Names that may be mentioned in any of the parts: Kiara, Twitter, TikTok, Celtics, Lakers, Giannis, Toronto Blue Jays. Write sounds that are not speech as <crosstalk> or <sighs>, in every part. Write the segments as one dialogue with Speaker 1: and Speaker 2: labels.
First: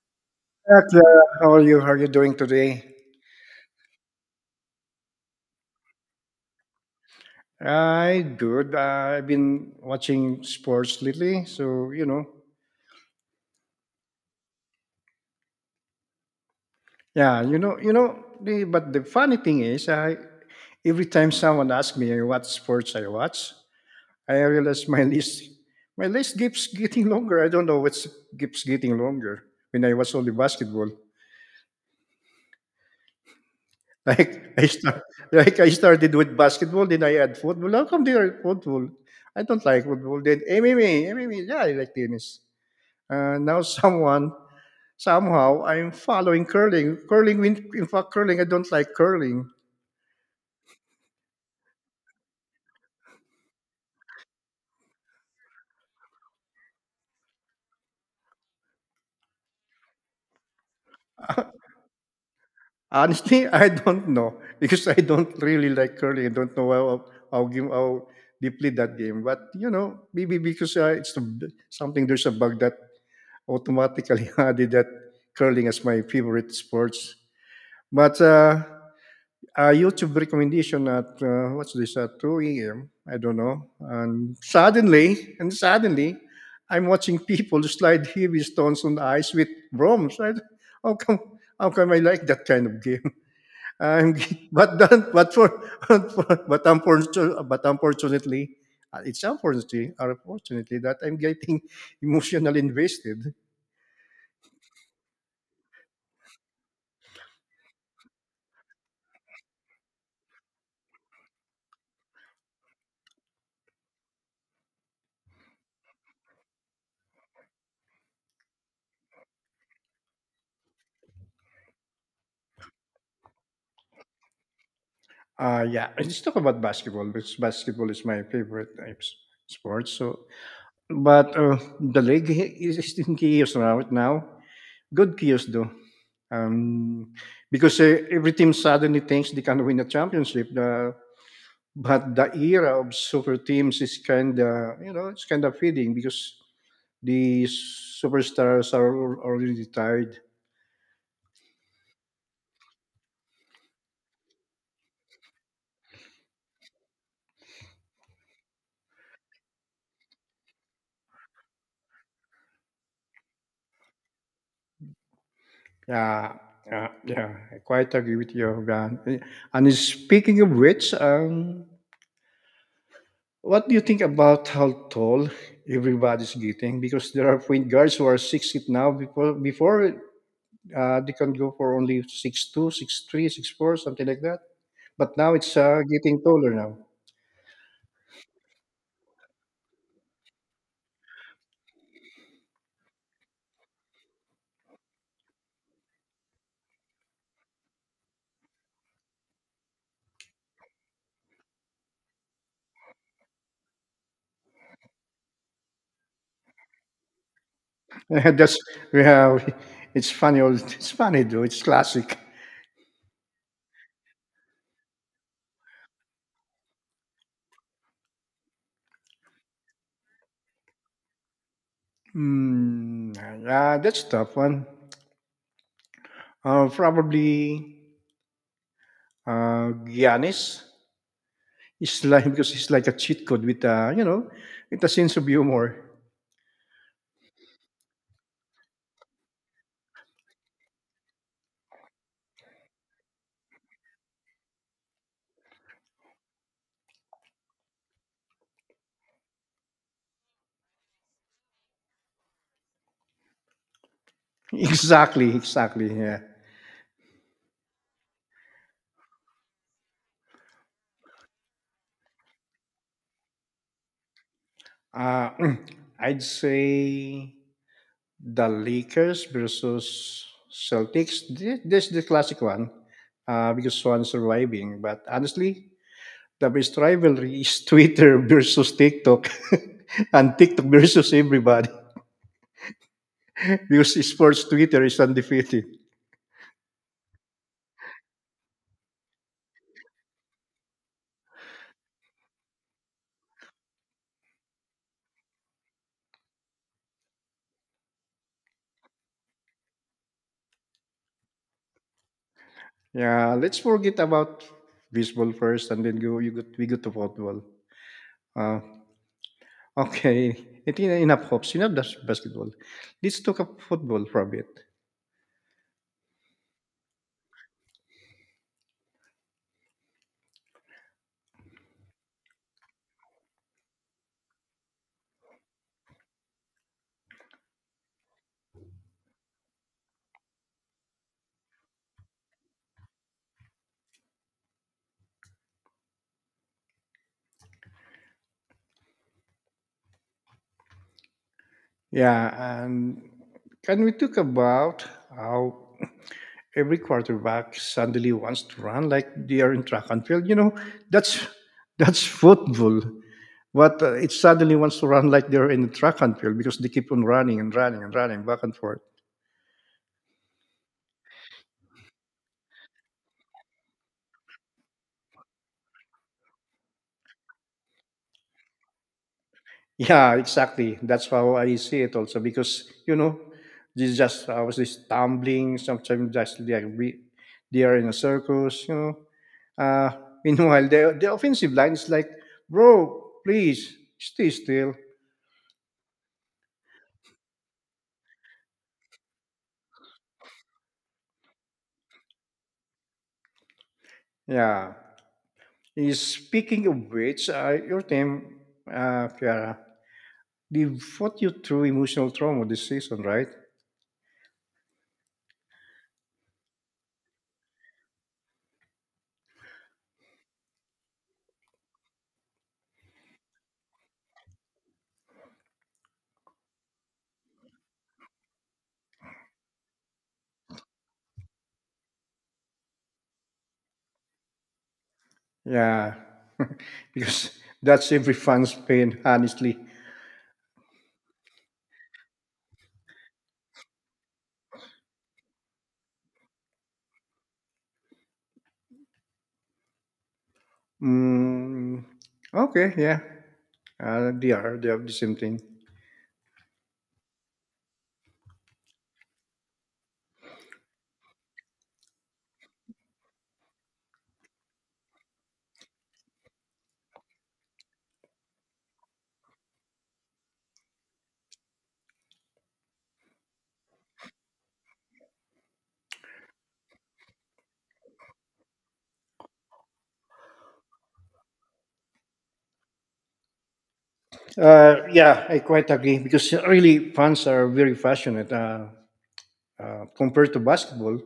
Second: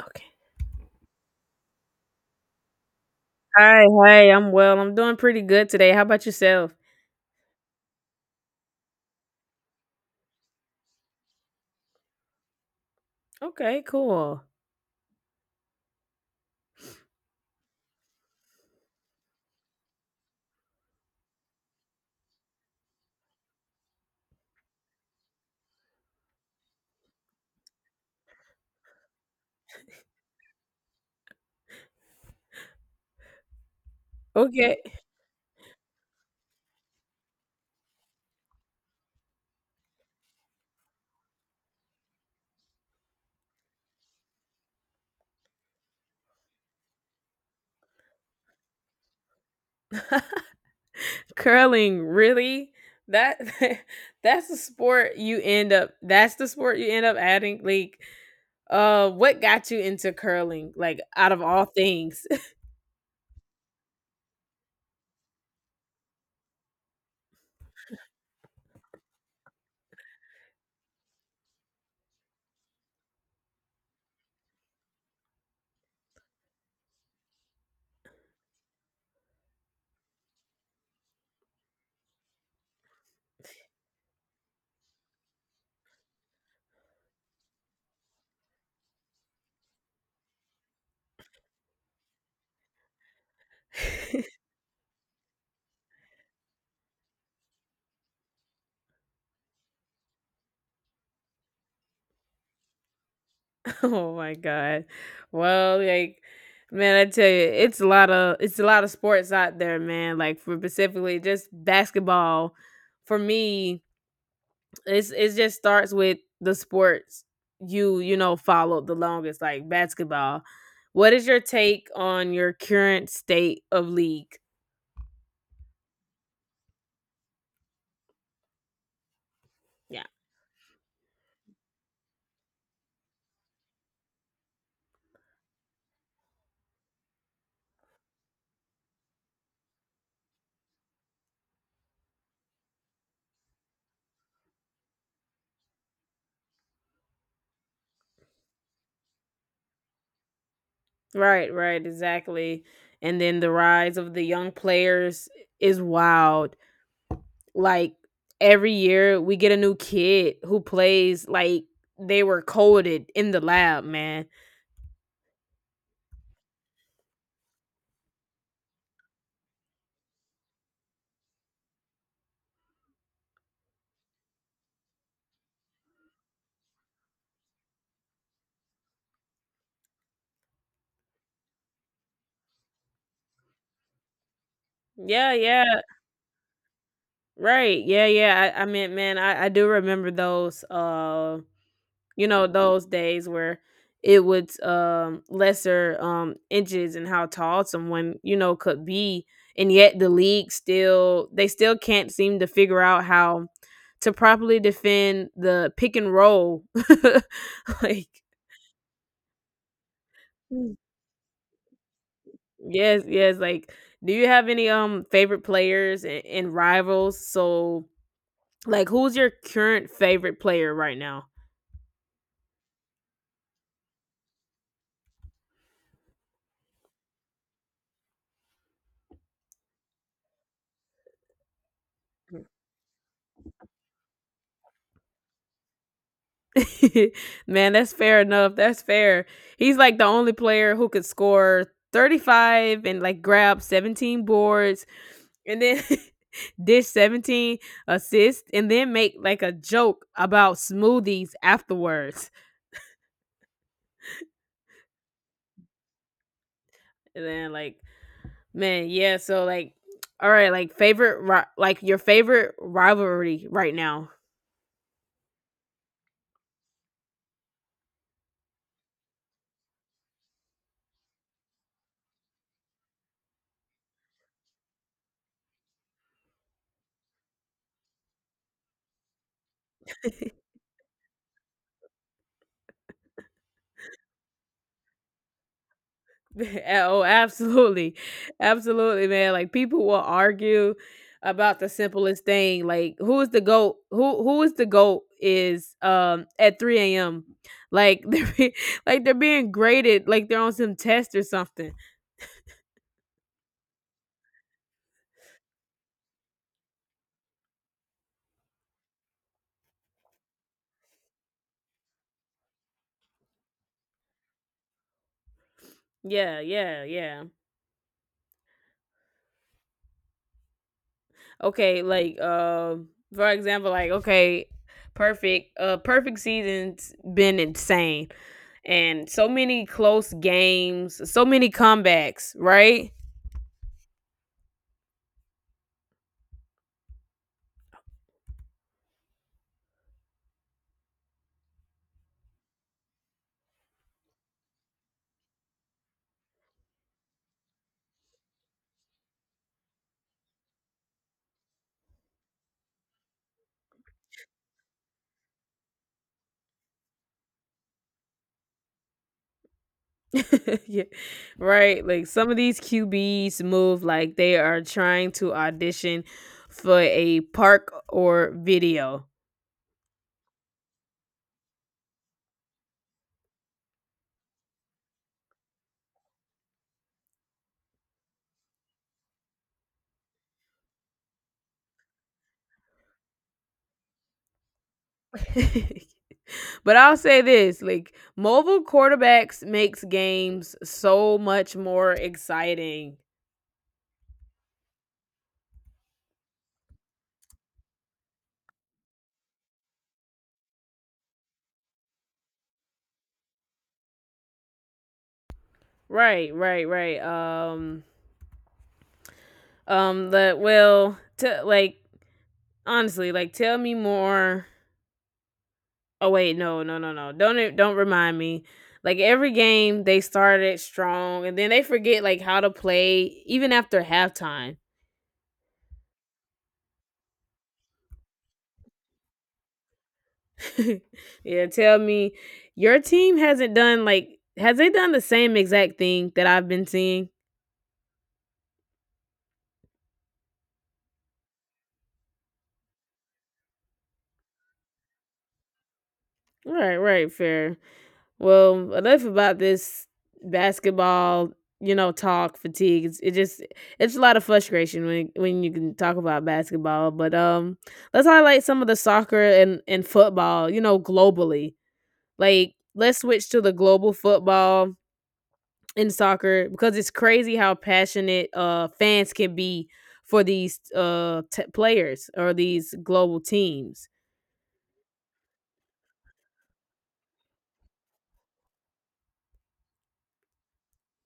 Speaker 1: Okay.
Speaker 2: Hi, Clara. How are you? How are you doing today?
Speaker 1: Hi, hi. I'm well. I'm doing pretty good today. How about yourself?
Speaker 2: I good. I've been watching sports lately, so
Speaker 1: Okay, cool.
Speaker 2: yeah, But the funny thing is, I every time someone asks me what sports I watch, I realize my <laughs> my list keeps getting longer. I don't know what's keeps getting longer. When I watch only basketball, <laughs> like I
Speaker 1: Okay.
Speaker 2: start, like I started with basketball, then I add football. How come they are football? I don't like football. Then MMA, yeah, I like tennis. And now <laughs> someone somehow I'm following curling. Curling, in fact, curling. I don't like curling.
Speaker 1: <laughs> Curling, really? That <laughs> that's the sport you end up adding like what got you into curling, like, out of all things?
Speaker 2: Honestly, <laughs> I don't know because I don't really like curling. I don't know how deeply that game. But you know, maybe because it's a- b- something there's a bug that automatically <laughs> added that curling as my favorite sports. But YouTube recommendation at what's this at 2 a.m. I don't know. And suddenly, I'm watching people slide heavy stones on ice with brooms. How come? How come I like that kind of game? <laughs> I'm, but then, but for, <laughs> but unfortunately, it's unfortunately, unfortunately that I'm getting <laughs> emotionally invested.
Speaker 1: <laughs> Oh my god. Well, like, man, I tell you, it's a lot of sports out there, man. Like, for specifically just basketball for me, it's it just starts with the sports you know followed the longest, like basketball. What is your take on your current state of league?
Speaker 2: Yeah, let's talk about basketball because basketball is my favorite sport.
Speaker 1: Yeah,
Speaker 2: So the league is in chaos right now. Good chaos though. Um, because every team suddenly thinks they can win a championship. But the era of super teams is kind of, you know, it's kind of fading because the superstars are already retired.
Speaker 1: right, right, exactly. And then the rise of the young players is wild. Like, every year, we get a new kid who plays like they were coded in the lab, man.
Speaker 2: Yeah, yeah. I quite agree with you, Van. And speaking of which, what do you think about how tall everybody's getting? Because there are point guards who are 6 feet now. Before they can go for only 6'2", 6'3", 6'4", something like that. But
Speaker 1: Yeah,
Speaker 2: now it's
Speaker 1: yeah,
Speaker 2: getting taller now.
Speaker 1: right. Yeah, yeah. I mean, man, I do remember those you know, those days where it would, lesser, inches and how tall someone, you know, could be, and yet the league still, they still can't seem to figure out how to properly defend the pick and roll <laughs> like—
Speaker 2: <laughs> That's we have. <laughs> It's funny.
Speaker 1: Mm.
Speaker 2: It's funny though. It's classic.
Speaker 1: Yes, yes. Like, do you have any favorite players and, rivals? So like, who's your current favorite player right now?
Speaker 2: Hmm. That's a tough one. Probably Giannis. It's like because it's like a cheat code with you know, with a sense of humor.
Speaker 1: <laughs> Man, that's fair enough. That's fair. He's like the only player who could score 35 and like grab 17 boards and then <laughs> dish 17 assists and then make like a joke about smoothies afterwards.
Speaker 2: Exactly, exactly. Yeah.
Speaker 1: And then like, man, yeah, so like, all right, like favorite like your favorite rivalry right now.
Speaker 2: Uh, <clears throat> I'd say the Lakers versus Celtics. This is the classic one because one is surviving. But honestly, the best rivalry is <laughs> Twitter versus TikTok <laughs> and TikTok versus everybody <laughs> because sports Twitter is undefeated.
Speaker 1: <laughs> Oh, absolutely. Absolutely, man. Like, people will argue about the simplest thing. Like, who is the goat? Who is the goat is at 3 a.m. Like, <laughs> like they're being graded, like they're on some test or something.
Speaker 2: Yeah, let's forget about baseball first and then we go to football. Uh, Okay, it's think enough hopes. Enough that's basketball. Let's talk about football for a bit.
Speaker 1: Yeah, yeah, yeah. Okay, like for example, like, okay, perfect. Perfect season's been insane. And so many close games, so many comebacks, right?
Speaker 2: Yeah, and can we talk about how every quarterback suddenly wants to run like they are in track and field? You know, that's that's football. But it suddenly wants to run like they're in the track and field because they keep on running and running and running back and forth.
Speaker 1: <laughs> Yeah. Right. Like, some of these QBs move like they are trying to audition for a park or video.
Speaker 2: Yeah, exactly. That's how I see it also because you know, this just I was just tumbling. Sometimes just they are in a circus. You know. Uh, <laughs> meanwhile, the offensive line is like, bro, please stay still.
Speaker 1: <laughs> But I'll say this, like, mobile quarterbacks makes games so much more exciting.
Speaker 2: Yeah. Speaking of which, your team, Kiara, they fought you through emotional trauma this season, right?
Speaker 1: Right, right, right. The well to like Honestly, like, tell me more— Oh wait, no, no, no, no. Don't remind me. Like, every game they started strong and then they forget like how to play even after halftime.
Speaker 2: Yeah, <laughs> because that's every fan's pain, honestly.
Speaker 1: <laughs> Yeah, tell me, your team hasn't done like— has they done the same exact thing that I've been seeing?
Speaker 2: Mm, okay, yeah. They have the same thing.
Speaker 1: Right, right, fair. Well, enough about this basketball, you know, talk fatigue. It just, it's a lot of frustration when you can talk about basketball. But let's highlight some of the soccer and football. You know, globally, like, let's switch to the global football and soccer, because it's crazy how passionate fans can be for these players or these global teams.
Speaker 2: Yeah, I quite agree because really fans are very passionate. Compared to basketball,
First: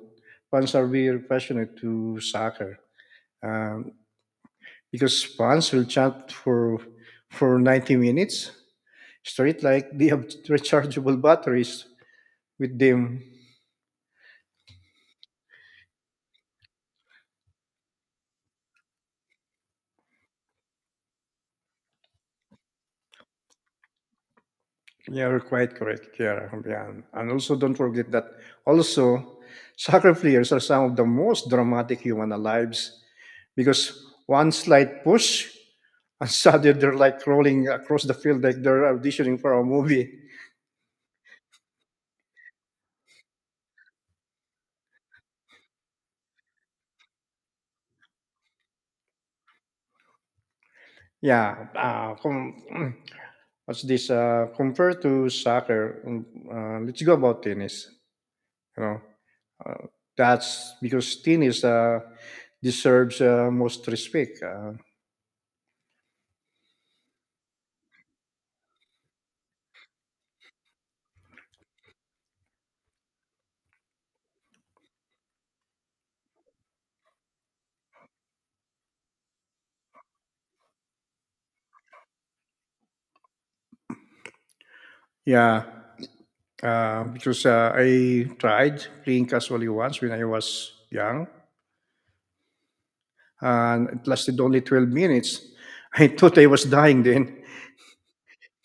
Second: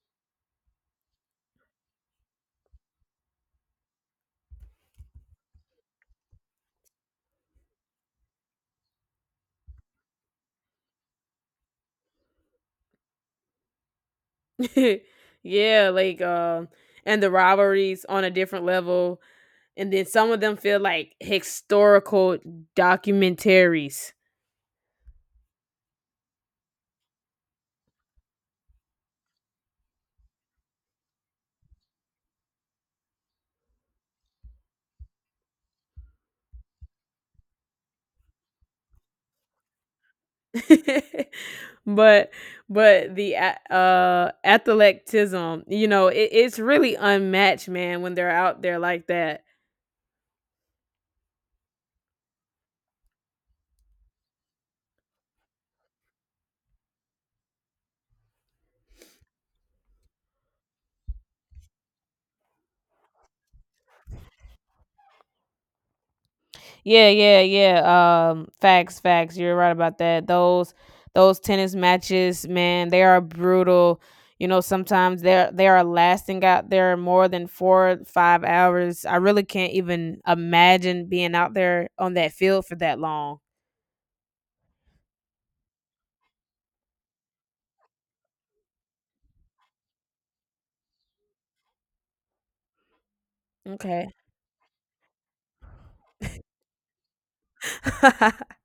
Speaker 2: fans are very passionate to soccer um, because fans will chant for 90 minutes straight, like they have <laughs> rechargeable batteries with them.
Speaker 1: <laughs> Yeah, like and the rivalries on a different level, and then some of them feel like historical documentaries.
Speaker 2: Yeah, you're quite correct, Kiara. Yeah. And also, don't forget that also soccer players are some of the most dramatic human lives because one slight push and <laughs> suddenly they're like rolling across the field like they're auditioning for a movie.
Speaker 1: <laughs> But the athleticism, you know, it, it's really unmatched, man, when they're out there like that.
Speaker 2: Yeah. Com- <clears throat> what's this? Compared to soccer, let's go about tennis. You know, uh, that's because tennis deserves most respect.
Speaker 1: Yeah, yeah, yeah. Facts, facts. You're right about that. Those tennis matches, man, they are brutal. You know, sometimes they are lasting out there more than four, 5 hours. I really can't even imagine being out there on that field for that long.
Speaker 2: Yeah. Because I tried playing casually once when I was young, and it
Speaker 1: Okay.
Speaker 2: lasted only 12 minutes. <laughs> I thought I was dying then.
Speaker 1: <laughs>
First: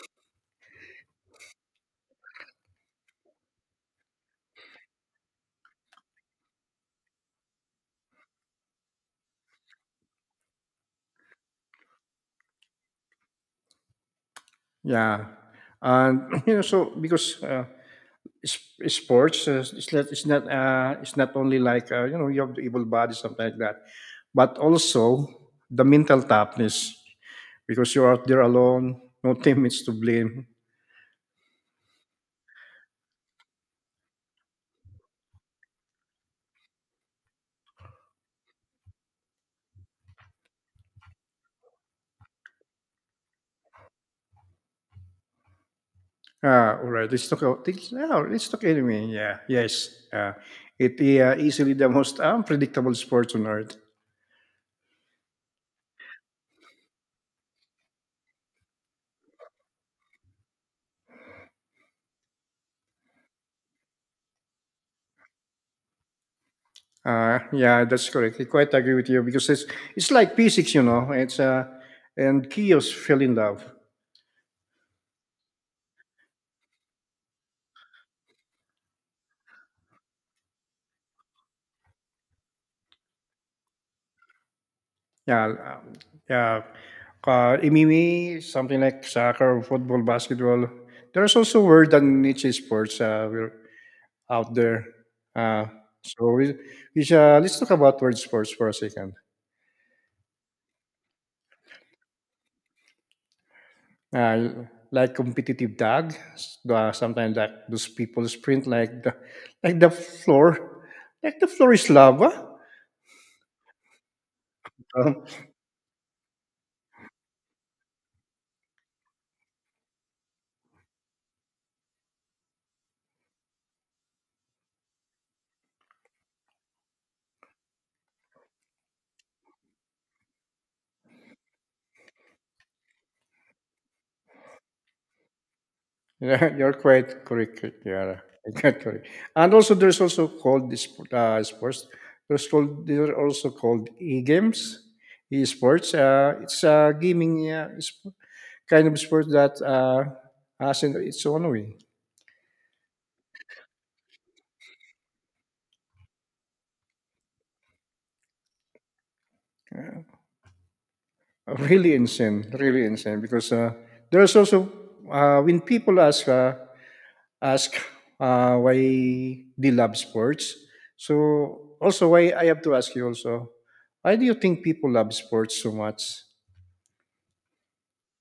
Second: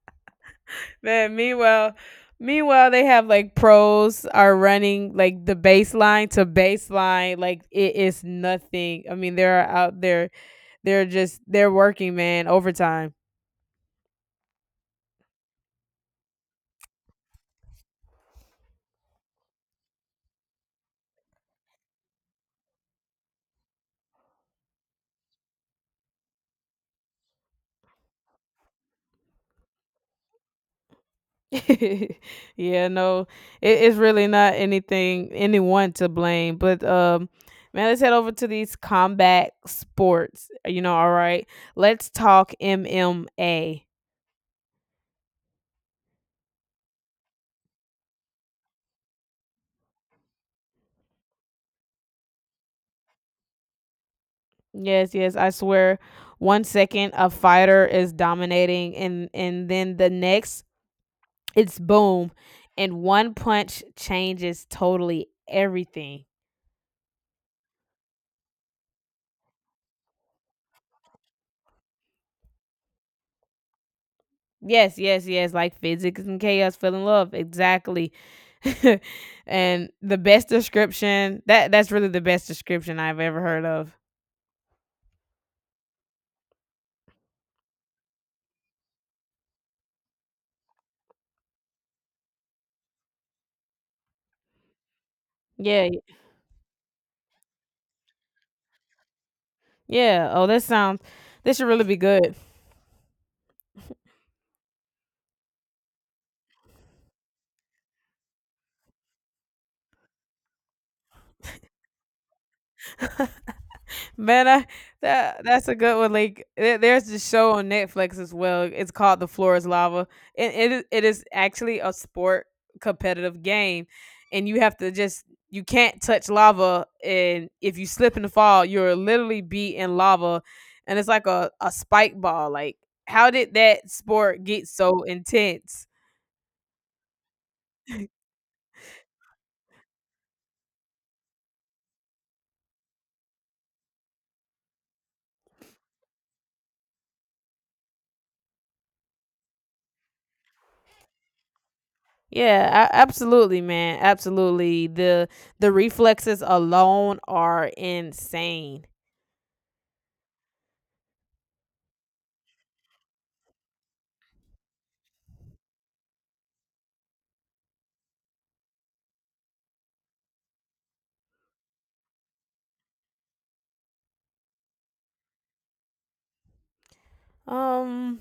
Speaker 1: Man, meanwhile, they have like pros are running like the baseline to baseline like it is nothing. I mean, they're out there. They're working, man, overtime.
Speaker 2: Yeah, and <clears throat> you know, so because sports, it's not only like you know, you have the able body, something like that, but also the mental toughness because you're out there alone, no <laughs> teammates to blame.
Speaker 1: <laughs> Yeah, no, it, it's really not anything— anyone to blame. But man, let's head over to these combat sports. You know, all right, let's talk MMA.
Speaker 2: Ah, alright. Let's talk about this Yeah, let's talk anime. Yeah. Yes. It Easily the most unpredictable sports on earth.
Speaker 1: Yes, yes, I swear. One second a fighter is dominating, and then the next, it's boom, and one punch changes totally everything.
Speaker 2: Yeah, that's correct. I quite agree with you because it's like physics, you know. It's And Kios fell in love.
Speaker 1: Yes, yes, yes, like physics and chaos fell in love, exactly. <laughs> And the best description, that's really the best description I've ever heard of.
Speaker 2: Yeah, um, yeah. MMA, something like soccer, football, basketball. There's also word and niche sports we're out there. Uh,
Speaker 1: Yeah,
Speaker 2: so we, shall let's talk about word sports for a second.
Speaker 1: yeah. Oh, this sounds— this should really be good.
Speaker 2: uh, like competitive dog. Sometimes like those people sprint like like the floor, like the floor is lava.
Speaker 1: Man, I,
Speaker 2: Um,
Speaker 1: that, that's a good one. Like, there, there's this show on Netflix as well. It's called The Floor is Lava. And it is— it is actually a sport, competitive game. And you have to just— you can't touch lava, and if you slip and fall, you're literally be in lava. And it's like a spike ball. Like, how did that sport get so intense?
Speaker 2: yeah, <laughs> you're quite correct. Yeah, quite correct. And also, there's also called this sports. There's called they're also called e-games, e-sports. It's a gaming kind of sport that has in its own way.
Speaker 1: Yeah, absolutely, man. Absolutely. The reflexes alone are insane.
Speaker 2: Really insane, really insane. Because there's also when people ask why they love sports, so also why I have to ask you also, why do you think people love sports so much?
Speaker 1: Um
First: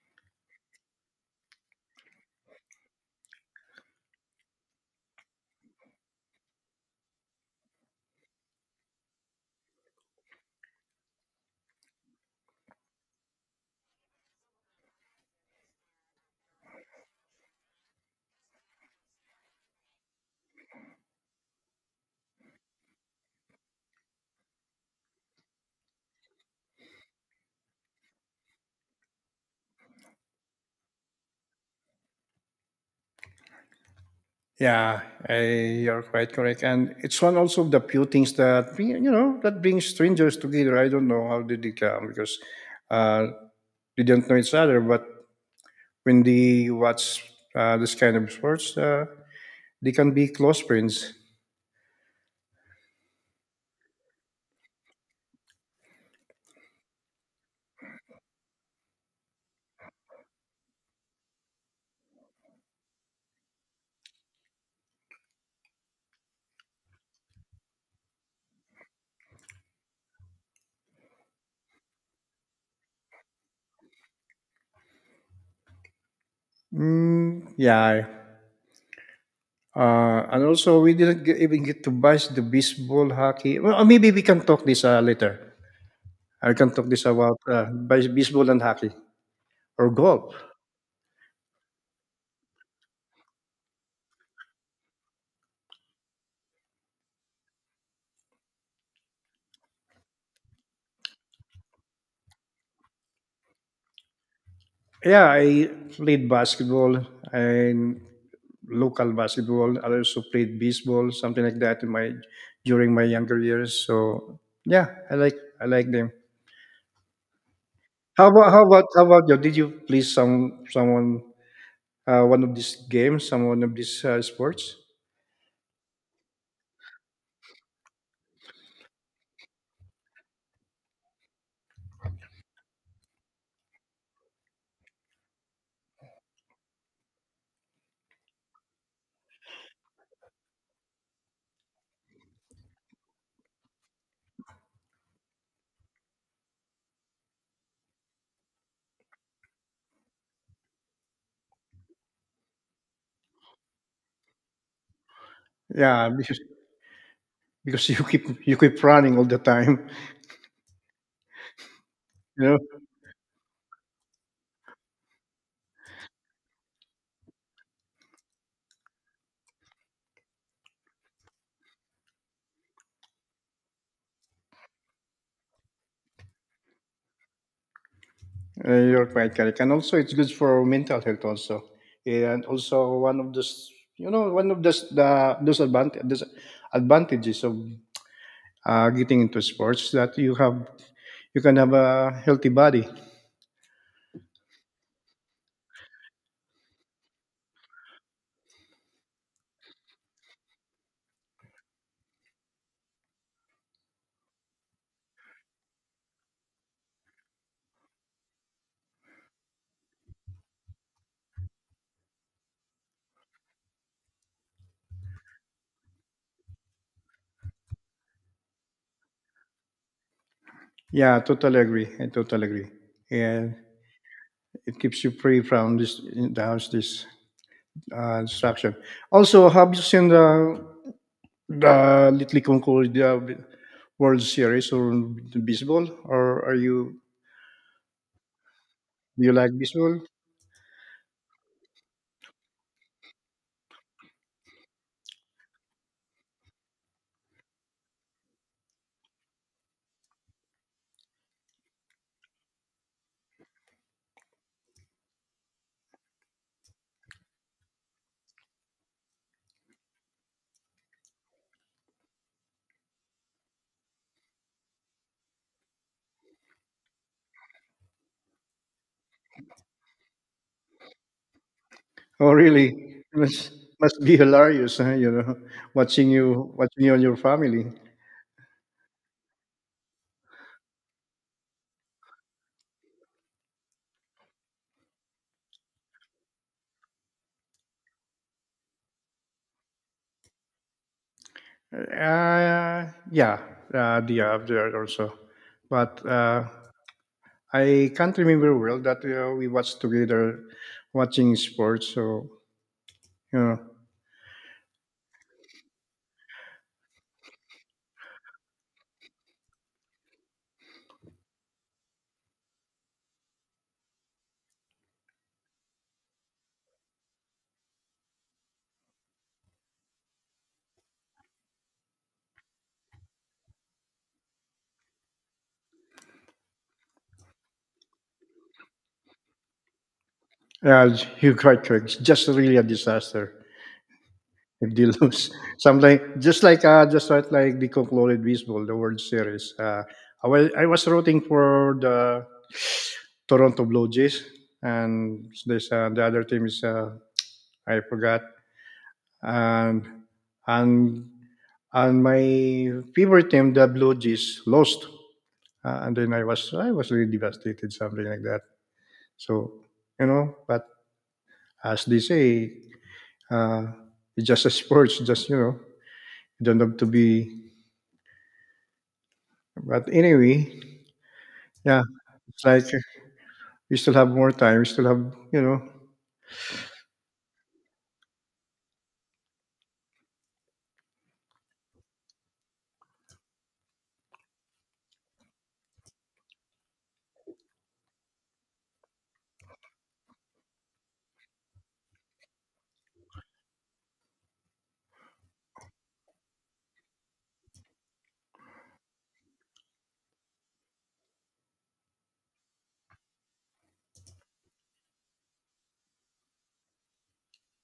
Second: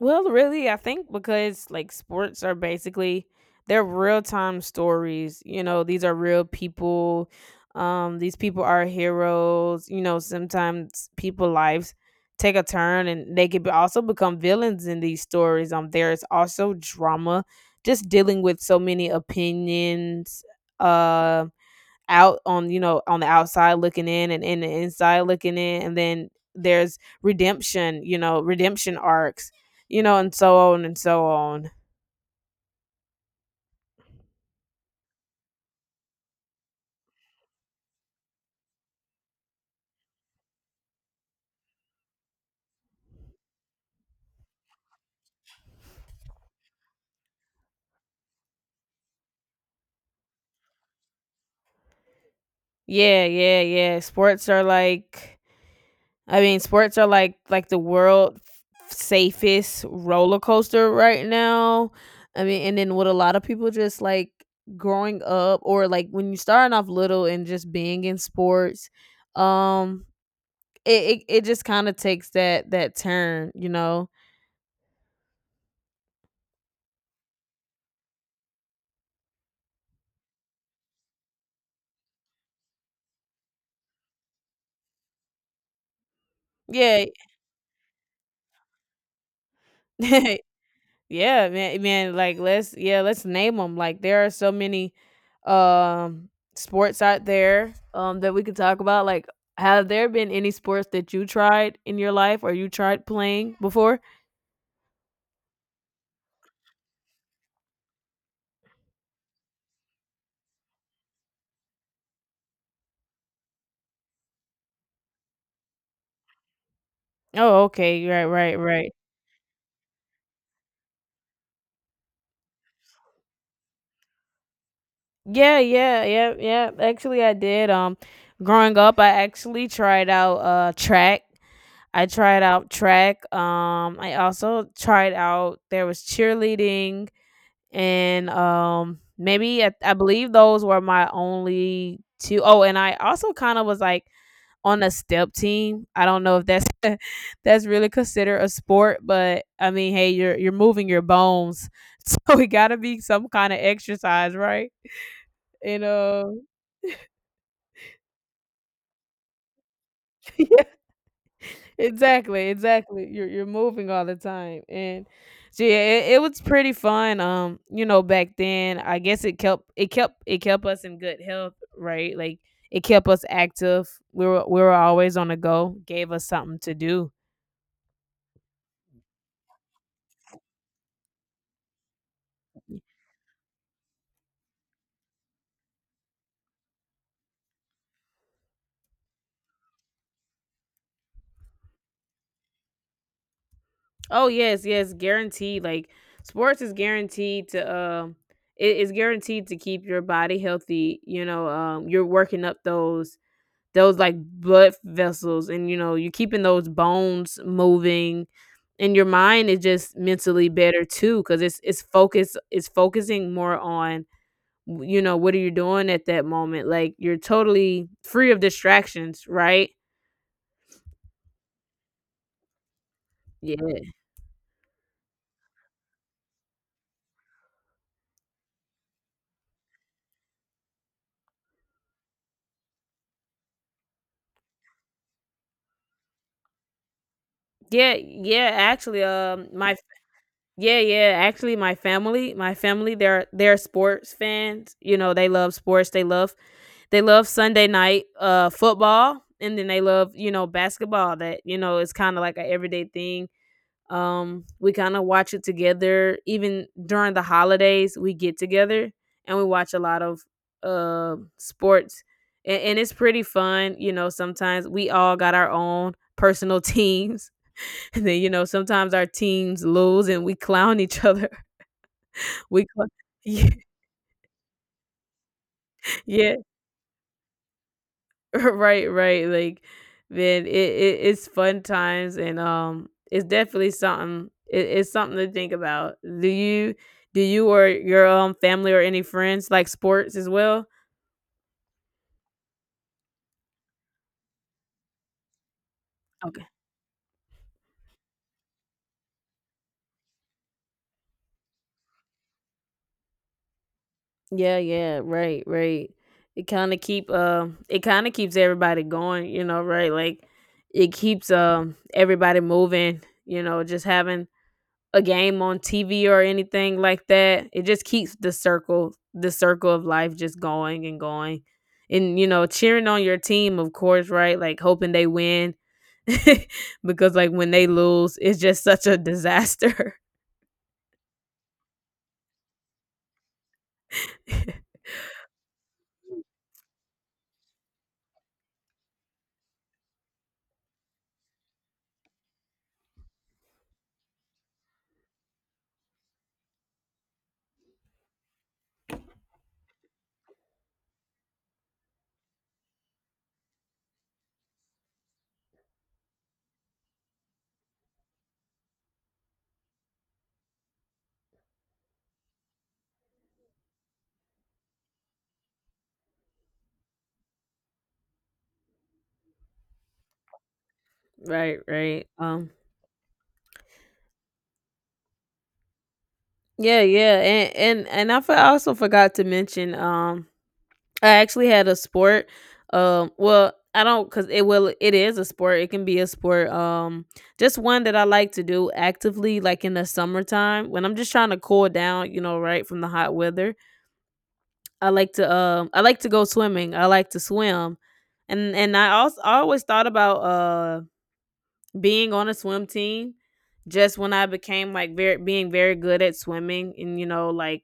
Speaker 1: Well, really, I think because like sports are basically, they're real-time stories. You know, these are real people. These people are heroes. You know, sometimes people lives take a turn and they could also become villains in these stories. There's also drama, just dealing with so many opinions, um, out on, you know, on the outside looking in and in the inside looking in, and then there's redemption, you know, redemption arcs, you know, and so on and so on.
Speaker 2: Yeah, I, you're quite correct, and it's one also of the few things that you know that brings strangers together. I don't know how did it come because uh, they don't know each other, but when they watch this kind of sports. They can be close friends.
Speaker 1: Yeah, yeah, yeah, sports are like— I mean, sports are like, the world safest roller coaster right now. I mean, and then what a lot of people just like, growing up or like when you starting off little and just being in sports, um, it just kinda takes that turn, you know?
Speaker 2: Mm, yeah. We didn't even get to bash the baseball, hockey. Well, maybe we can talk this later. I can talk this
Speaker 1: Yeah.
Speaker 2: about baseball and hockey or golf.
Speaker 1: <laughs> Yeah, man, like, let's— yeah, let's name them. Like, there are so many, um, sports out there, that we could talk about. Like, have there been any sports that you tried in your life or you tried playing before?
Speaker 2: Yeah, I played basketball and local basketball. I also played baseball, something like that, in my during my younger years. So yeah, I like them.
Speaker 1: Oh, okay, right,
Speaker 2: How about
Speaker 1: right,
Speaker 2: how about
Speaker 1: right.
Speaker 2: how about you? Did you play some someone one of these games, some one of these sports?
Speaker 1: Yeah, yeah, yeah, yeah, actually, I did, growing up, I actually tried out, track. I tried out track. I also tried out, there was cheerleading, and maybe I believe those were my only two. Oh, and I also kind of was like on a step team. I don't know if that's <laughs> that's really considered a sport, but I mean, hey, you're moving your bones. <laughs> So it got to be some kind of exercise, right? And
Speaker 2: Yeah, because you keep running all the time,
Speaker 1: <laughs>
Speaker 2: <laughs> you
Speaker 1: Exactly,
Speaker 2: know,
Speaker 1: exactly. You're moving all the time, and so yeah, it was pretty fun. You know, back then, I guess it kept it kept it kept us in good health, right? Like, it kept us active. We were always on the go. Gave us something to do.
Speaker 2: you're quite correct. And also, it's good for mental health also. Yeah, and also one of the s- you know one of the those advantages of getting into sports that you have you can have a healthy body.
Speaker 1: Oh yes, yes, guaranteed. Like, sports is guaranteed to it is guaranteed to keep your body healthy. You know, you're working up those like blood vessels, and you know, you're keeping those bones moving, and your mind is just mentally better too, because it's focusing more on, you know, what are you doing at that moment. Like, you're totally free of distractions, right?
Speaker 2: Yeah, totally agree. I totally agree. And
Speaker 1: Yeah,
Speaker 2: it keeps you free from this the house this distraction. Also, have you seen the little World Series or baseball? Or are you
Speaker 1: yeah, yeah, actually
Speaker 2: do you like
Speaker 1: my—
Speaker 2: baseball?
Speaker 1: yeah, yeah, actually, my family, they're sports fans. You know, they love sports, they love— they love Sunday night football, and then they love, you know, basketball, that, you know, it's kind of like an everyday thing. Um, we kind of watch it together even during the holidays. We get together and we watch a lot of sports, and, it's pretty fun. You know, sometimes we all got our own personal teams. <laughs> And then, you know, sometimes our teams lose and we clown each other. <laughs>
Speaker 2: Oh,
Speaker 1: We cl-
Speaker 2: really? Must be hilarious, huh? You know,
Speaker 1: <laughs> yeah,
Speaker 2: watching you and your family.
Speaker 1: <laughs> right, right. Like, man, it, it's fun times, and it's definitely something. It, it's something to think about. Do you or your family or any friends like sports as well?
Speaker 2: Yeah, the there also, but
Speaker 1: Okay.
Speaker 2: I can't remember well that we watched together watching sports. So you know,
Speaker 1: Yeah, yeah. Right, right. It kind of keeps everybody going. You know, right? Like, it keeps everybody moving. You know, just having a game on TV or anything like that. It just keeps the circle, of life just going and going. And you know, cheering on your team, of course, right? Like, hoping they win <laughs> because like, when they lose, it's just such a disaster.
Speaker 2: uh, Hugh Cartwright, just really a disaster. If they lose. <laughs> Something just like like the concluded baseball, the World Series. I was rooting for the <sighs> Toronto Blue Jays, and there's the other team is I forgot, and and and my favorite team, the Blue Jays, lost, and then I was really devastated, something like that. So you know, but as they say, uh, it's just a sports. Just you know, you don't have to be. But anyway,
Speaker 1: <laughs> Right,
Speaker 2: yeah,
Speaker 1: right.
Speaker 2: it's
Speaker 1: Um,
Speaker 2: like we still have more time. We still have, you know,
Speaker 1: yeah, yeah. And I also forgot to mention, um, I actually had a sport. Well, I don't because it will— it is a sport. It can be a sport. Just one that I like to do actively, like in the summertime when I'm just trying to cool down, you know, right from the hot weather. I like to— um, I like to go swimming. I like to swim, and I also, I always thought about being on a swim team. Just when I became like very being very good at swimming, and you know like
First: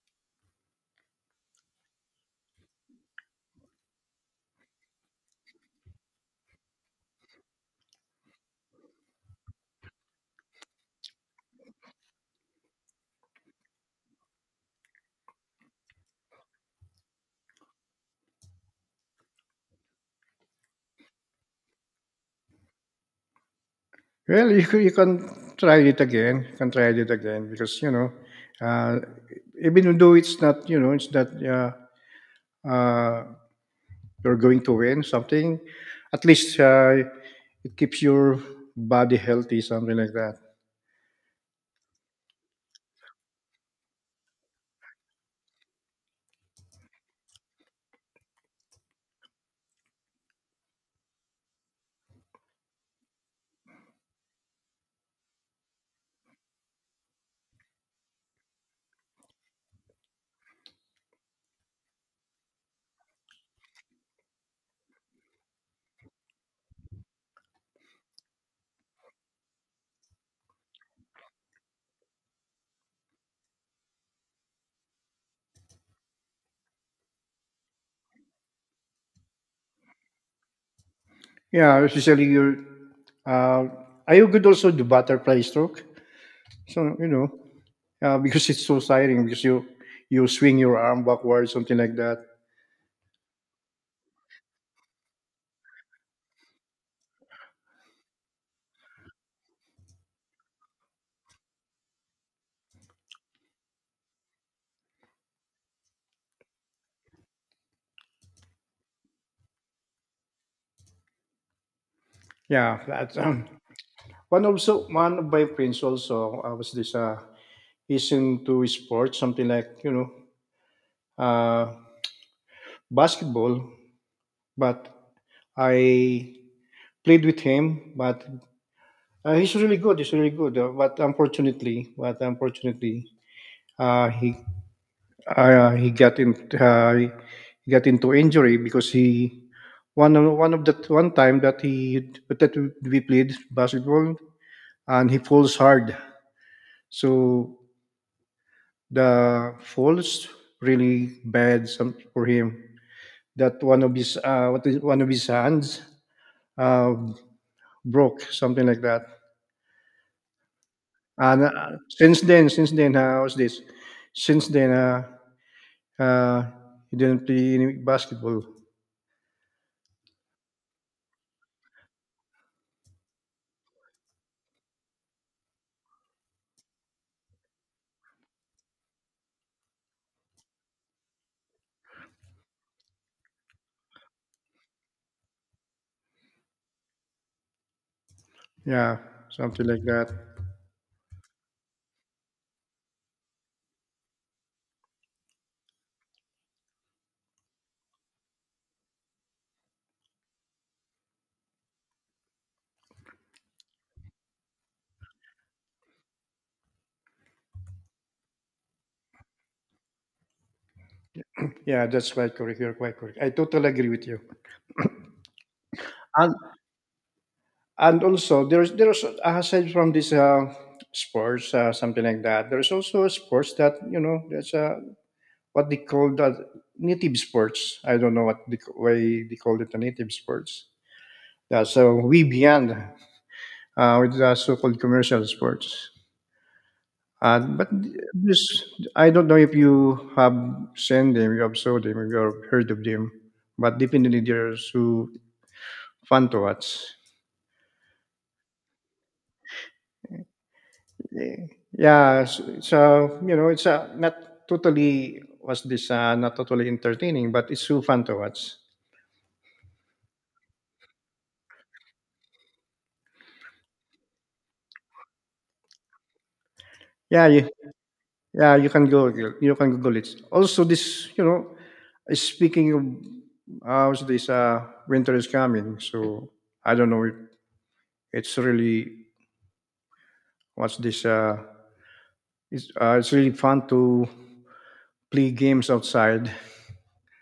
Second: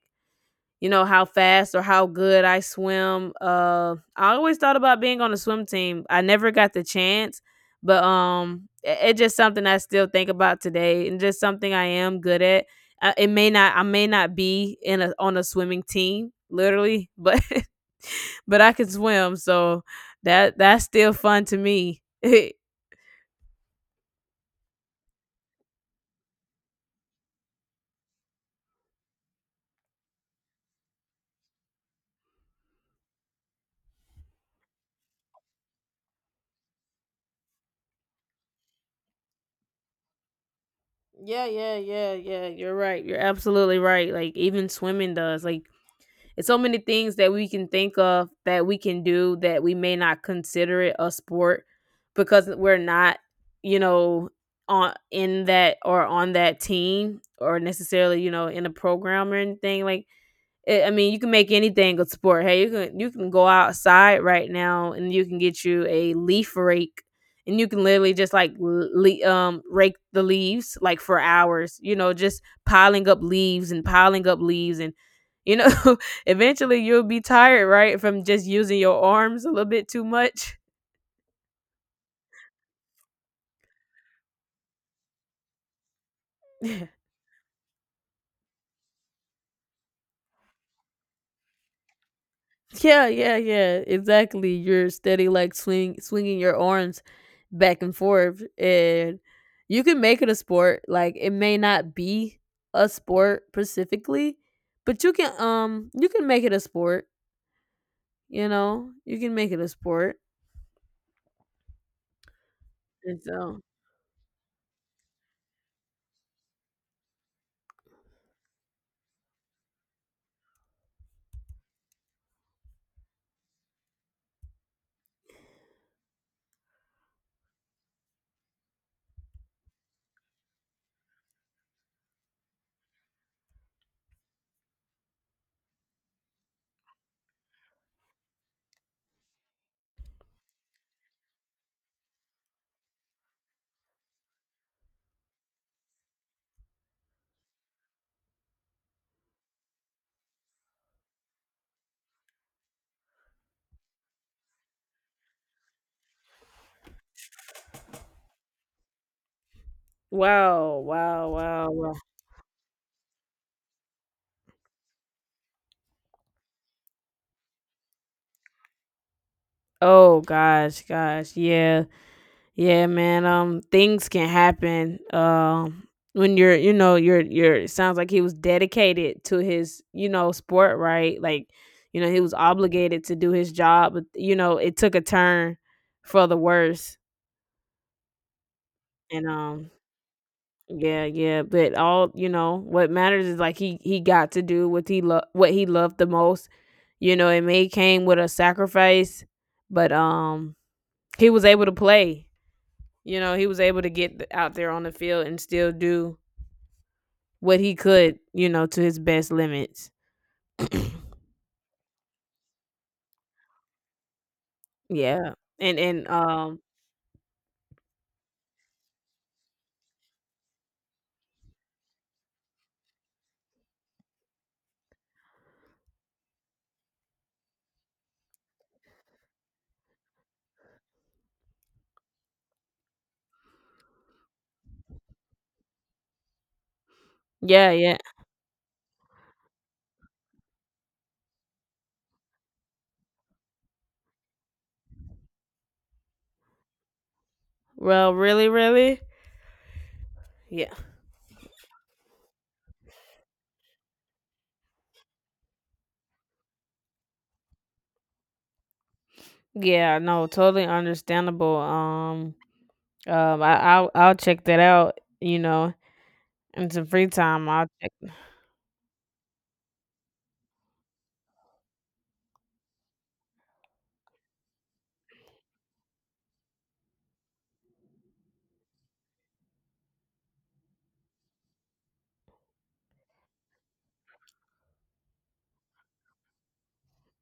Speaker 1: you know how fast or how good I swim. I always thought about being on a swim team. I never got the chance, but it's just something I still think about today, and just something I am good at. It may not, I may not be in a on a swimming team literally, but <laughs> but I can swim, so that's still fun to me. <laughs>
Speaker 2: well, you can try it again. You can try it again because, you know, uh, even though it's not, you know, it's not uh, you're going to win something, at least it keeps your body healthy, something like that.
Speaker 1: Yeah, yeah, yeah, yeah. You're right. You're absolutely right. Like even swimming does. Like it's so many things that we can think of that we can do that we may not consider it a sport because we're not, you know, on in that or on that team or necessarily, you know, in a program or anything. Like I mean, you can make anything a sport. Hey, you can go outside right now and you can get you a leaf rake, and you can literally just rake the leaves like for hours. You know, just piling up leaves and piling up leaves, and you know, <laughs> eventually you'll be tired, right, from just using your arms a little bit too much.
Speaker 2: Yeah, especially your. Uh, are you good also to butterfly stroke? So,
Speaker 1: <laughs>
Speaker 2: you know. Because it's so tiring because you swing your arm backwards something like that.
Speaker 1: Yeah, yeah, yeah. Exactly. You're steady, like swinging your arms back and forth, and you can make it a sport. Like it may not be a sport specifically, but you can make it a sport. You know, you can make it a sport.
Speaker 2: Yeah that's
Speaker 1: And so,
Speaker 2: One also one of my friends also was this he's into sports something like you know uh basketball, but I played with him, but he's really good, but unfortunately uh he uh, he got in he got into injury because he one of that one time that he that we played basketball and he falls hard. So the falls really bad some for him. That one of his one of his hands uh, broke something like that.
Speaker 1: wow, wow,
Speaker 2: And
Speaker 1: wow, wow.
Speaker 2: since then, how's this? Since then, uh, he didn't play any basketball.
Speaker 1: Oh gosh, gosh, yeah. Yeah, man. Things can happen. When you're, you know, you're, you're. It sounds like he was dedicated to his, you know, sport, right? Like, you know, he was obligated to do his job, but you know, it took a turn for the worse.
Speaker 2: Yeah,
Speaker 1: And
Speaker 2: something like that.
Speaker 1: yeah, yeah. But all, you know, what matters is like he got to do what he loved the most. You know, it may came with a sacrifice, but he was able to play. You know, he was able to get out there on the field and still do what he could, you know, to his best limits. <coughs>
Speaker 2: Yeah, that's quite correct. You're quite correct. I totally agree with you.
Speaker 1: <clears throat> Yeah. And and
Speaker 2: And
Speaker 1: um
Speaker 2: and also there's aside from this sports, something like that, there's also a sports that, you know, that's what they call that native sports. I don't know why they call it the native sports. Yeah, so we beyond, with the so-called commercial sports, but
Speaker 1: yeah, yeah.
Speaker 2: this, I don't know if you have seen them, you have saw them, you have heard of them, but definitely they're so fun to watch.
Speaker 1: Well, really, really? Yeah.
Speaker 2: Ye yeah, s so, you know, not totally not totally entertaining, but it's so fun to watch.
Speaker 1: Yeah, no, totally understandable. I'll check that out, you know, in some free
Speaker 2: Yeah,
Speaker 1: time.
Speaker 2: you
Speaker 1: I'll check.
Speaker 2: yeah, you can Google it. Also this, you know, speaking of, winter is coming, so I don't know if it's really, what's this, uh, it's really fun to play games outside.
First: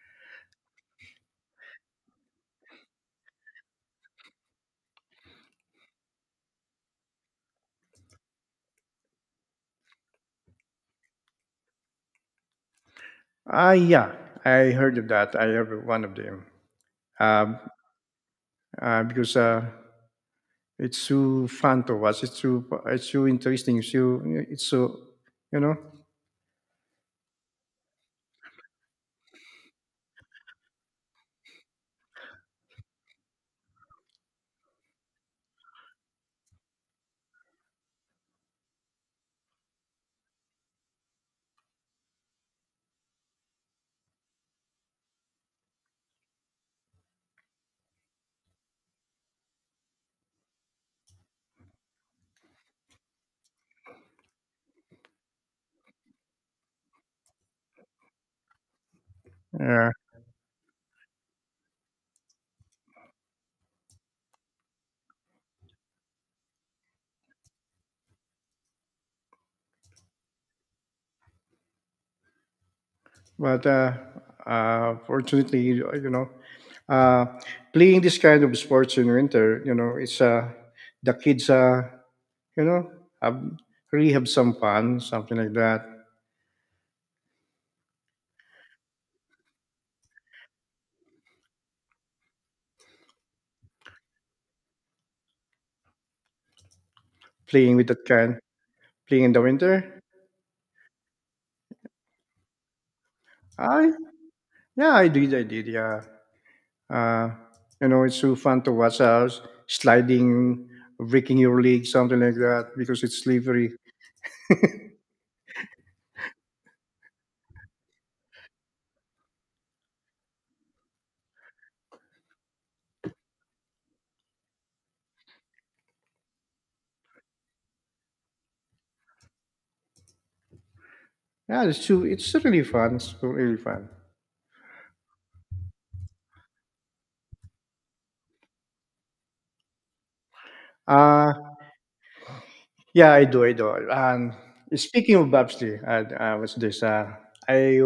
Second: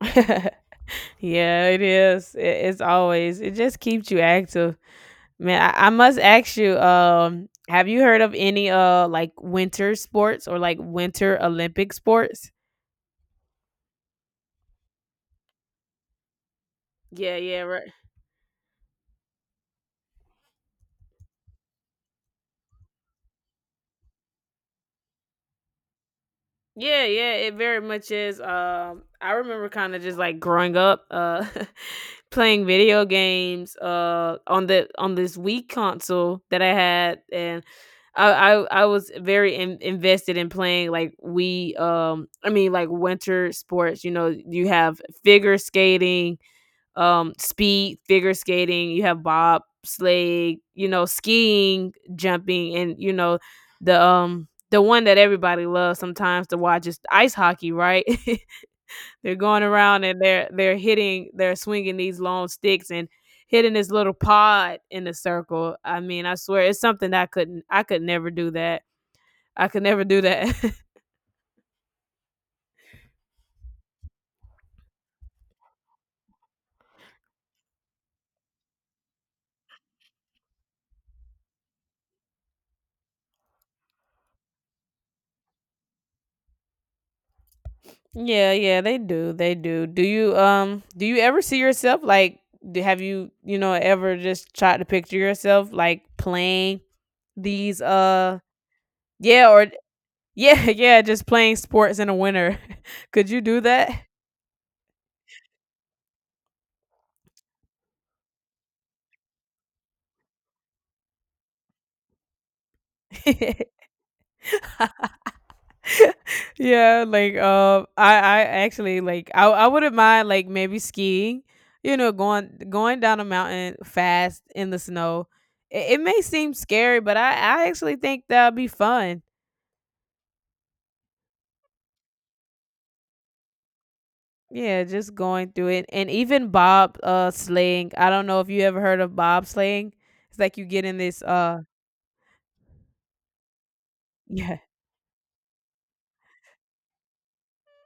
Speaker 1: <laughs> Yeah, it is. It's always it just keeps you active. Man, I must ask you, have you heard of any like winter sports or like winter Olympic sports?
Speaker 2: Ah, yeah, I heard of that. I have one of them.
Speaker 1: Yeah,
Speaker 2: Um,
Speaker 1: yeah, right.
Speaker 2: because, uh, it's so fun to watch. It's so interesting. It's so you know.
Speaker 1: Yeah, yeah, it very much is. I remember kind of just like growing up, <laughs> playing video games, on the on this Wii console that I had, and I was very invested in playing like Wii. I mean like winter sports. You know, you have figure skating, speed figure skating. You have bob sleigh, you know, skiing, jumping, and you know the one that everybody loves sometimes to watch is ice hockey, right? <laughs> They're going
Speaker 2: Yeah.
Speaker 1: around and they're hitting, they're swinging these long sticks and hitting this little pod in the circle. I mean, I swear it's something that I couldn't I could never do that. I could never do that. <laughs>
Speaker 2: But Fortunately, you know, uh, playing this kind of sports in winter, you know, it's the kids you know, have, really have some fun, something like that.
Speaker 1: Yeah, yeah, they do. They do. Do you ever see yourself like have you, you know, ever just tried to picture yourself like playing
Speaker 2: Playing
Speaker 1: these
Speaker 2: with that kind, playing in the
Speaker 1: yeah or
Speaker 2: winter.
Speaker 1: yeah, <laughs> yeah, just playing sports in the winter. <laughs> Could you do
Speaker 2: I
Speaker 1: that?
Speaker 2: yeah, I did, yeah. Uh, you know, it's so fun to watch us sliding, breaking your leg, something like that, because it's slippery.
Speaker 1: <laughs> Yeah, like I actually like I wouldn't mind like maybe skiing, you know, going down a mountain fast in the snow. It may seem scary, but I actually think that'd be fun.
Speaker 2: It's really fun. It's so really fun.
Speaker 1: Yeah, just going through it. And even bob slaying. I don't know if you ever heard of bob slaying. It's like you get in this
Speaker 2: Uh, yeah, I do, I do. And
Speaker 1: <laughs> yeah.
Speaker 2: speaking of bobsleigh, I, what's this? I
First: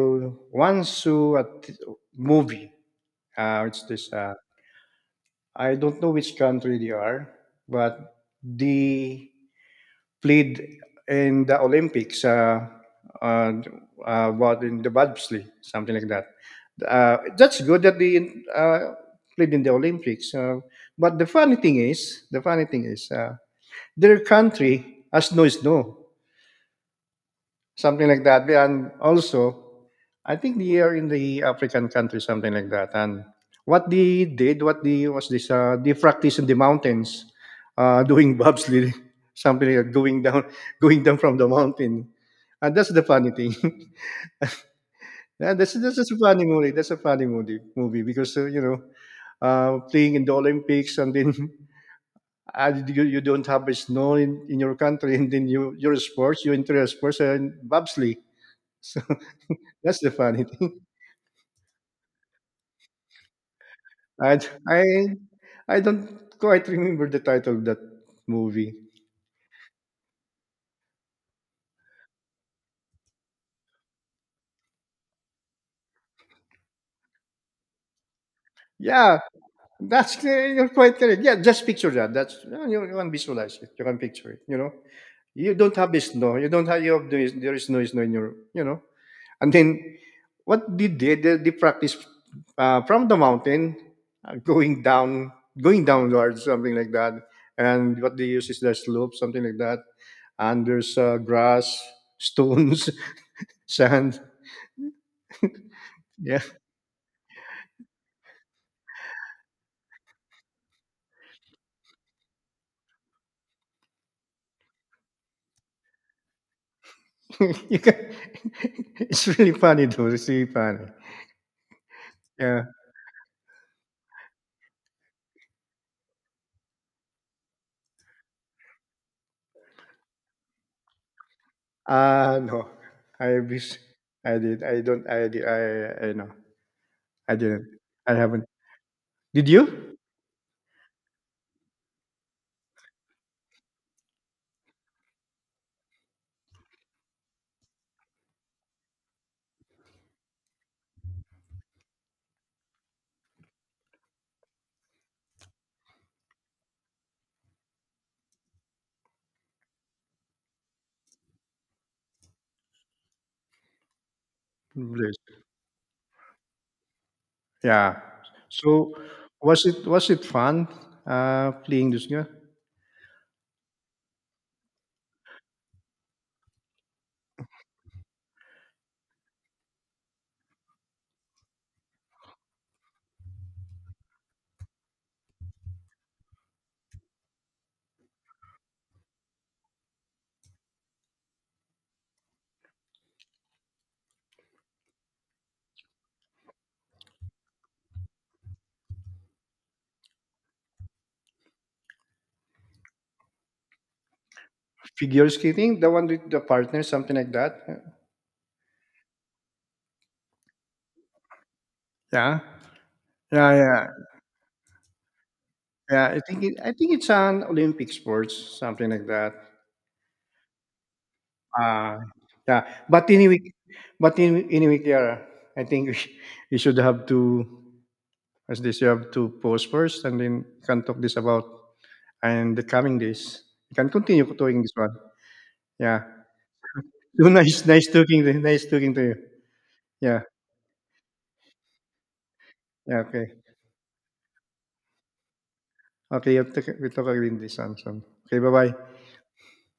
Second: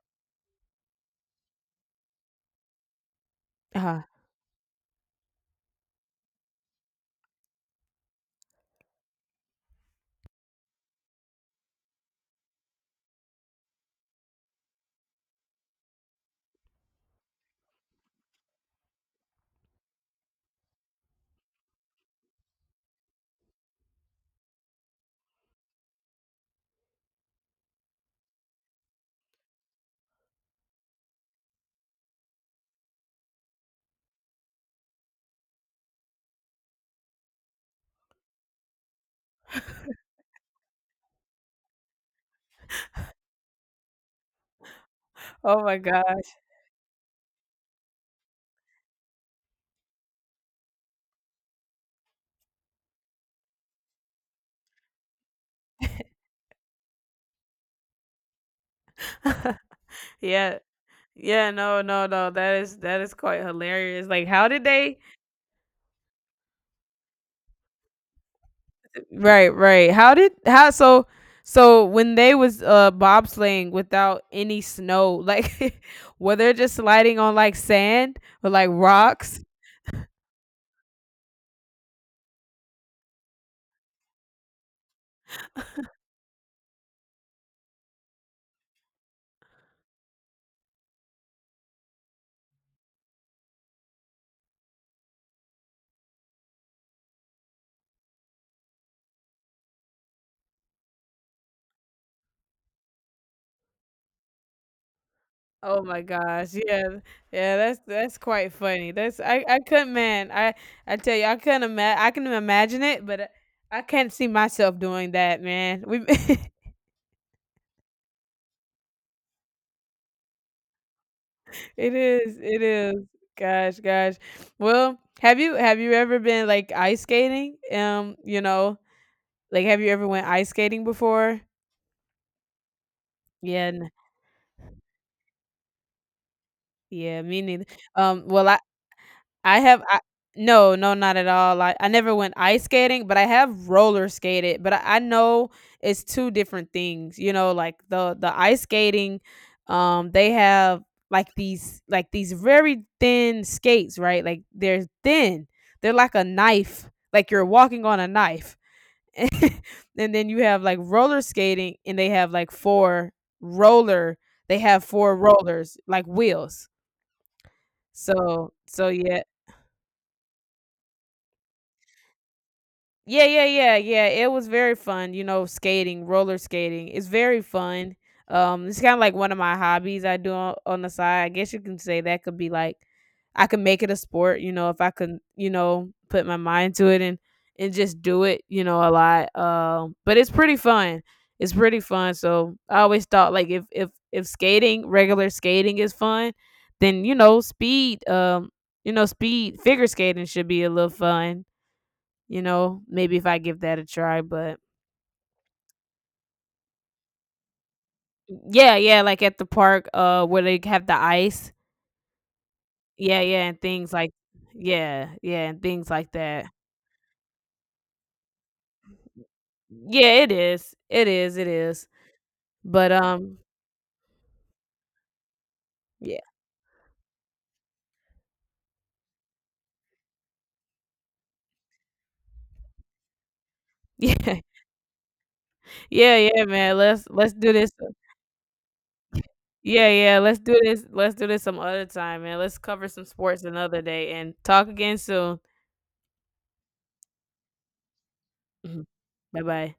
Speaker 2: once saw a movie. It's
Speaker 1: Uh,
Speaker 2: this. I don't know which country they are, but the played in the Olympics, uh, what in the bobsleigh, something like that. That's good that they uh, played in the Olympics. But the funny thing is, their country has no snow something like that. And also, I think they are in the African country, something like that. And what they was this, they practice in the mountains, doing bobsleigh, <laughs> something like going down, <laughs> going down from the mountain. And that's the funny thing. <laughs> Yeah,
Speaker 1: oh
Speaker 2: that's
Speaker 1: my
Speaker 2: that's just a
Speaker 1: gosh.
Speaker 2: funny movie. That's a funny movie because you know, playing in the Olympics and then. <laughs> You don't have a snow in your country, <laughs> and then you your sports, you enter a sports and bobsleigh. <laughs> So.
Speaker 1: <laughs>
Speaker 2: That's the funny
Speaker 1: Yeah.
Speaker 2: thing.
Speaker 1: Yeah, no, no, no. That is quite hilarious.
Speaker 2: <laughs>
Speaker 1: Like
Speaker 2: I
Speaker 1: how did
Speaker 2: I
Speaker 1: they.
Speaker 2: I don't quite remember the title of that movie.
Speaker 1: Right, right. How did how so so when they was bobsleighing without any snow, like <laughs> were they just sliding on like sand or like
Speaker 2: Yeah,
Speaker 1: rocks?
Speaker 2: that's you're quite correct. Yeah, just picture that. That's you can visualize it. You can picture it. You know, you don't have this no. You don't have you have this, there is noise no snow in your you know. And then what they did they practice from the mountain going down going downwards something like that. And what they use is the slope something like that, and there's grass, stones, <laughs> sand.
Speaker 1: Oh my
Speaker 2: Yeah.
Speaker 1: gosh,
Speaker 2: <laughs>
Speaker 1: yeah, yeah, that's quite funny. That's I couldn't, man. I tell you, I couldn't imagine. I can imagine it, but I can't see myself doing that, man. We, <laughs>
Speaker 2: You can <laughs> it's really funny though. It's really funny.
Speaker 1: it is, it
Speaker 2: Yeah.
Speaker 1: is. Gosh, gosh. Well, have you ever been like ice skating? You know, like have you ever went ice skating before?
Speaker 2: Uh, no. I
Speaker 1: Yeah,
Speaker 2: wish I did. I don't, I did, I know.
Speaker 1: yeah,
Speaker 2: I
Speaker 1: me neither.
Speaker 2: didn't. I haven't.
Speaker 1: Well,
Speaker 2: Did
Speaker 1: I have
Speaker 2: you?
Speaker 1: I no, no, not at all. I never went ice skating, but I have roller skated, but I know it's 2 different things, you know, like, the ice skating, they have, like, these very thin skates, right? Like, they're thin. They're like a knife, like you're walking on a knife, and then you have, like, roller skating, and they have, like, 4 roller they have 4
Speaker 2: Yes.
Speaker 1: rollers, like wheels.
Speaker 2: Yeah.
Speaker 1: So so,
Speaker 2: So
Speaker 1: yeah.
Speaker 2: was it fun playing this game?
Speaker 1: Yeah, yeah, yeah, yeah. It was very fun, you know, skating, roller skating. It's very fun. It's kind of like one of my hobbies I do on the side. I guess you can say that could be like I could make it a sport, you know, if I could, you know, put my mind to it and just do it, you know, a lot. But it's pretty fun. It's pretty fun. So I always thought like if skating, regular skating is fun, then you know, speed figure skating should be a little fun. You know, maybe if I give that a try, but
Speaker 2: Figure skating, the one with the partner, something like that.
Speaker 1: yeah, yeah, like at the park, where they have the ice,
Speaker 2: Yeah.
Speaker 1: yeah, yeah,
Speaker 2: Yeah,
Speaker 1: and
Speaker 2: yeah.
Speaker 1: things like, yeah, yeah, and things
Speaker 2: Yeah.
Speaker 1: like that.
Speaker 2: I think it's an Olympic sports, something like that.
Speaker 1: Yeah, it is, it is, it is.
Speaker 2: Ah, yeah.
Speaker 1: But
Speaker 2: But anyway, anyway, Kiara, I think <laughs>
Speaker 1: yeah,
Speaker 2: we should have to, as this, you have to post first and then can talk this about and the coming days. You can
Speaker 1: <laughs> yeah,
Speaker 2: continue doing this one. Yeah.
Speaker 1: yeah,
Speaker 2: <laughs>
Speaker 1: yeah, man.
Speaker 2: So
Speaker 1: Let's do
Speaker 2: nice,
Speaker 1: this.
Speaker 2: nice talking to you.
Speaker 1: Yeah, yeah,
Speaker 2: Yeah.
Speaker 1: let's do this. Let's do this some other time, man. Let's cover
Speaker 2: Yeah.
Speaker 1: some
Speaker 2: Okay.
Speaker 1: sports another day and talk again soon.
Speaker 2: Okay. We'll talk again this one soon. Okay. Bye
Speaker 1: <clears throat>
Speaker 2: bye.
Speaker 1: Bye bye.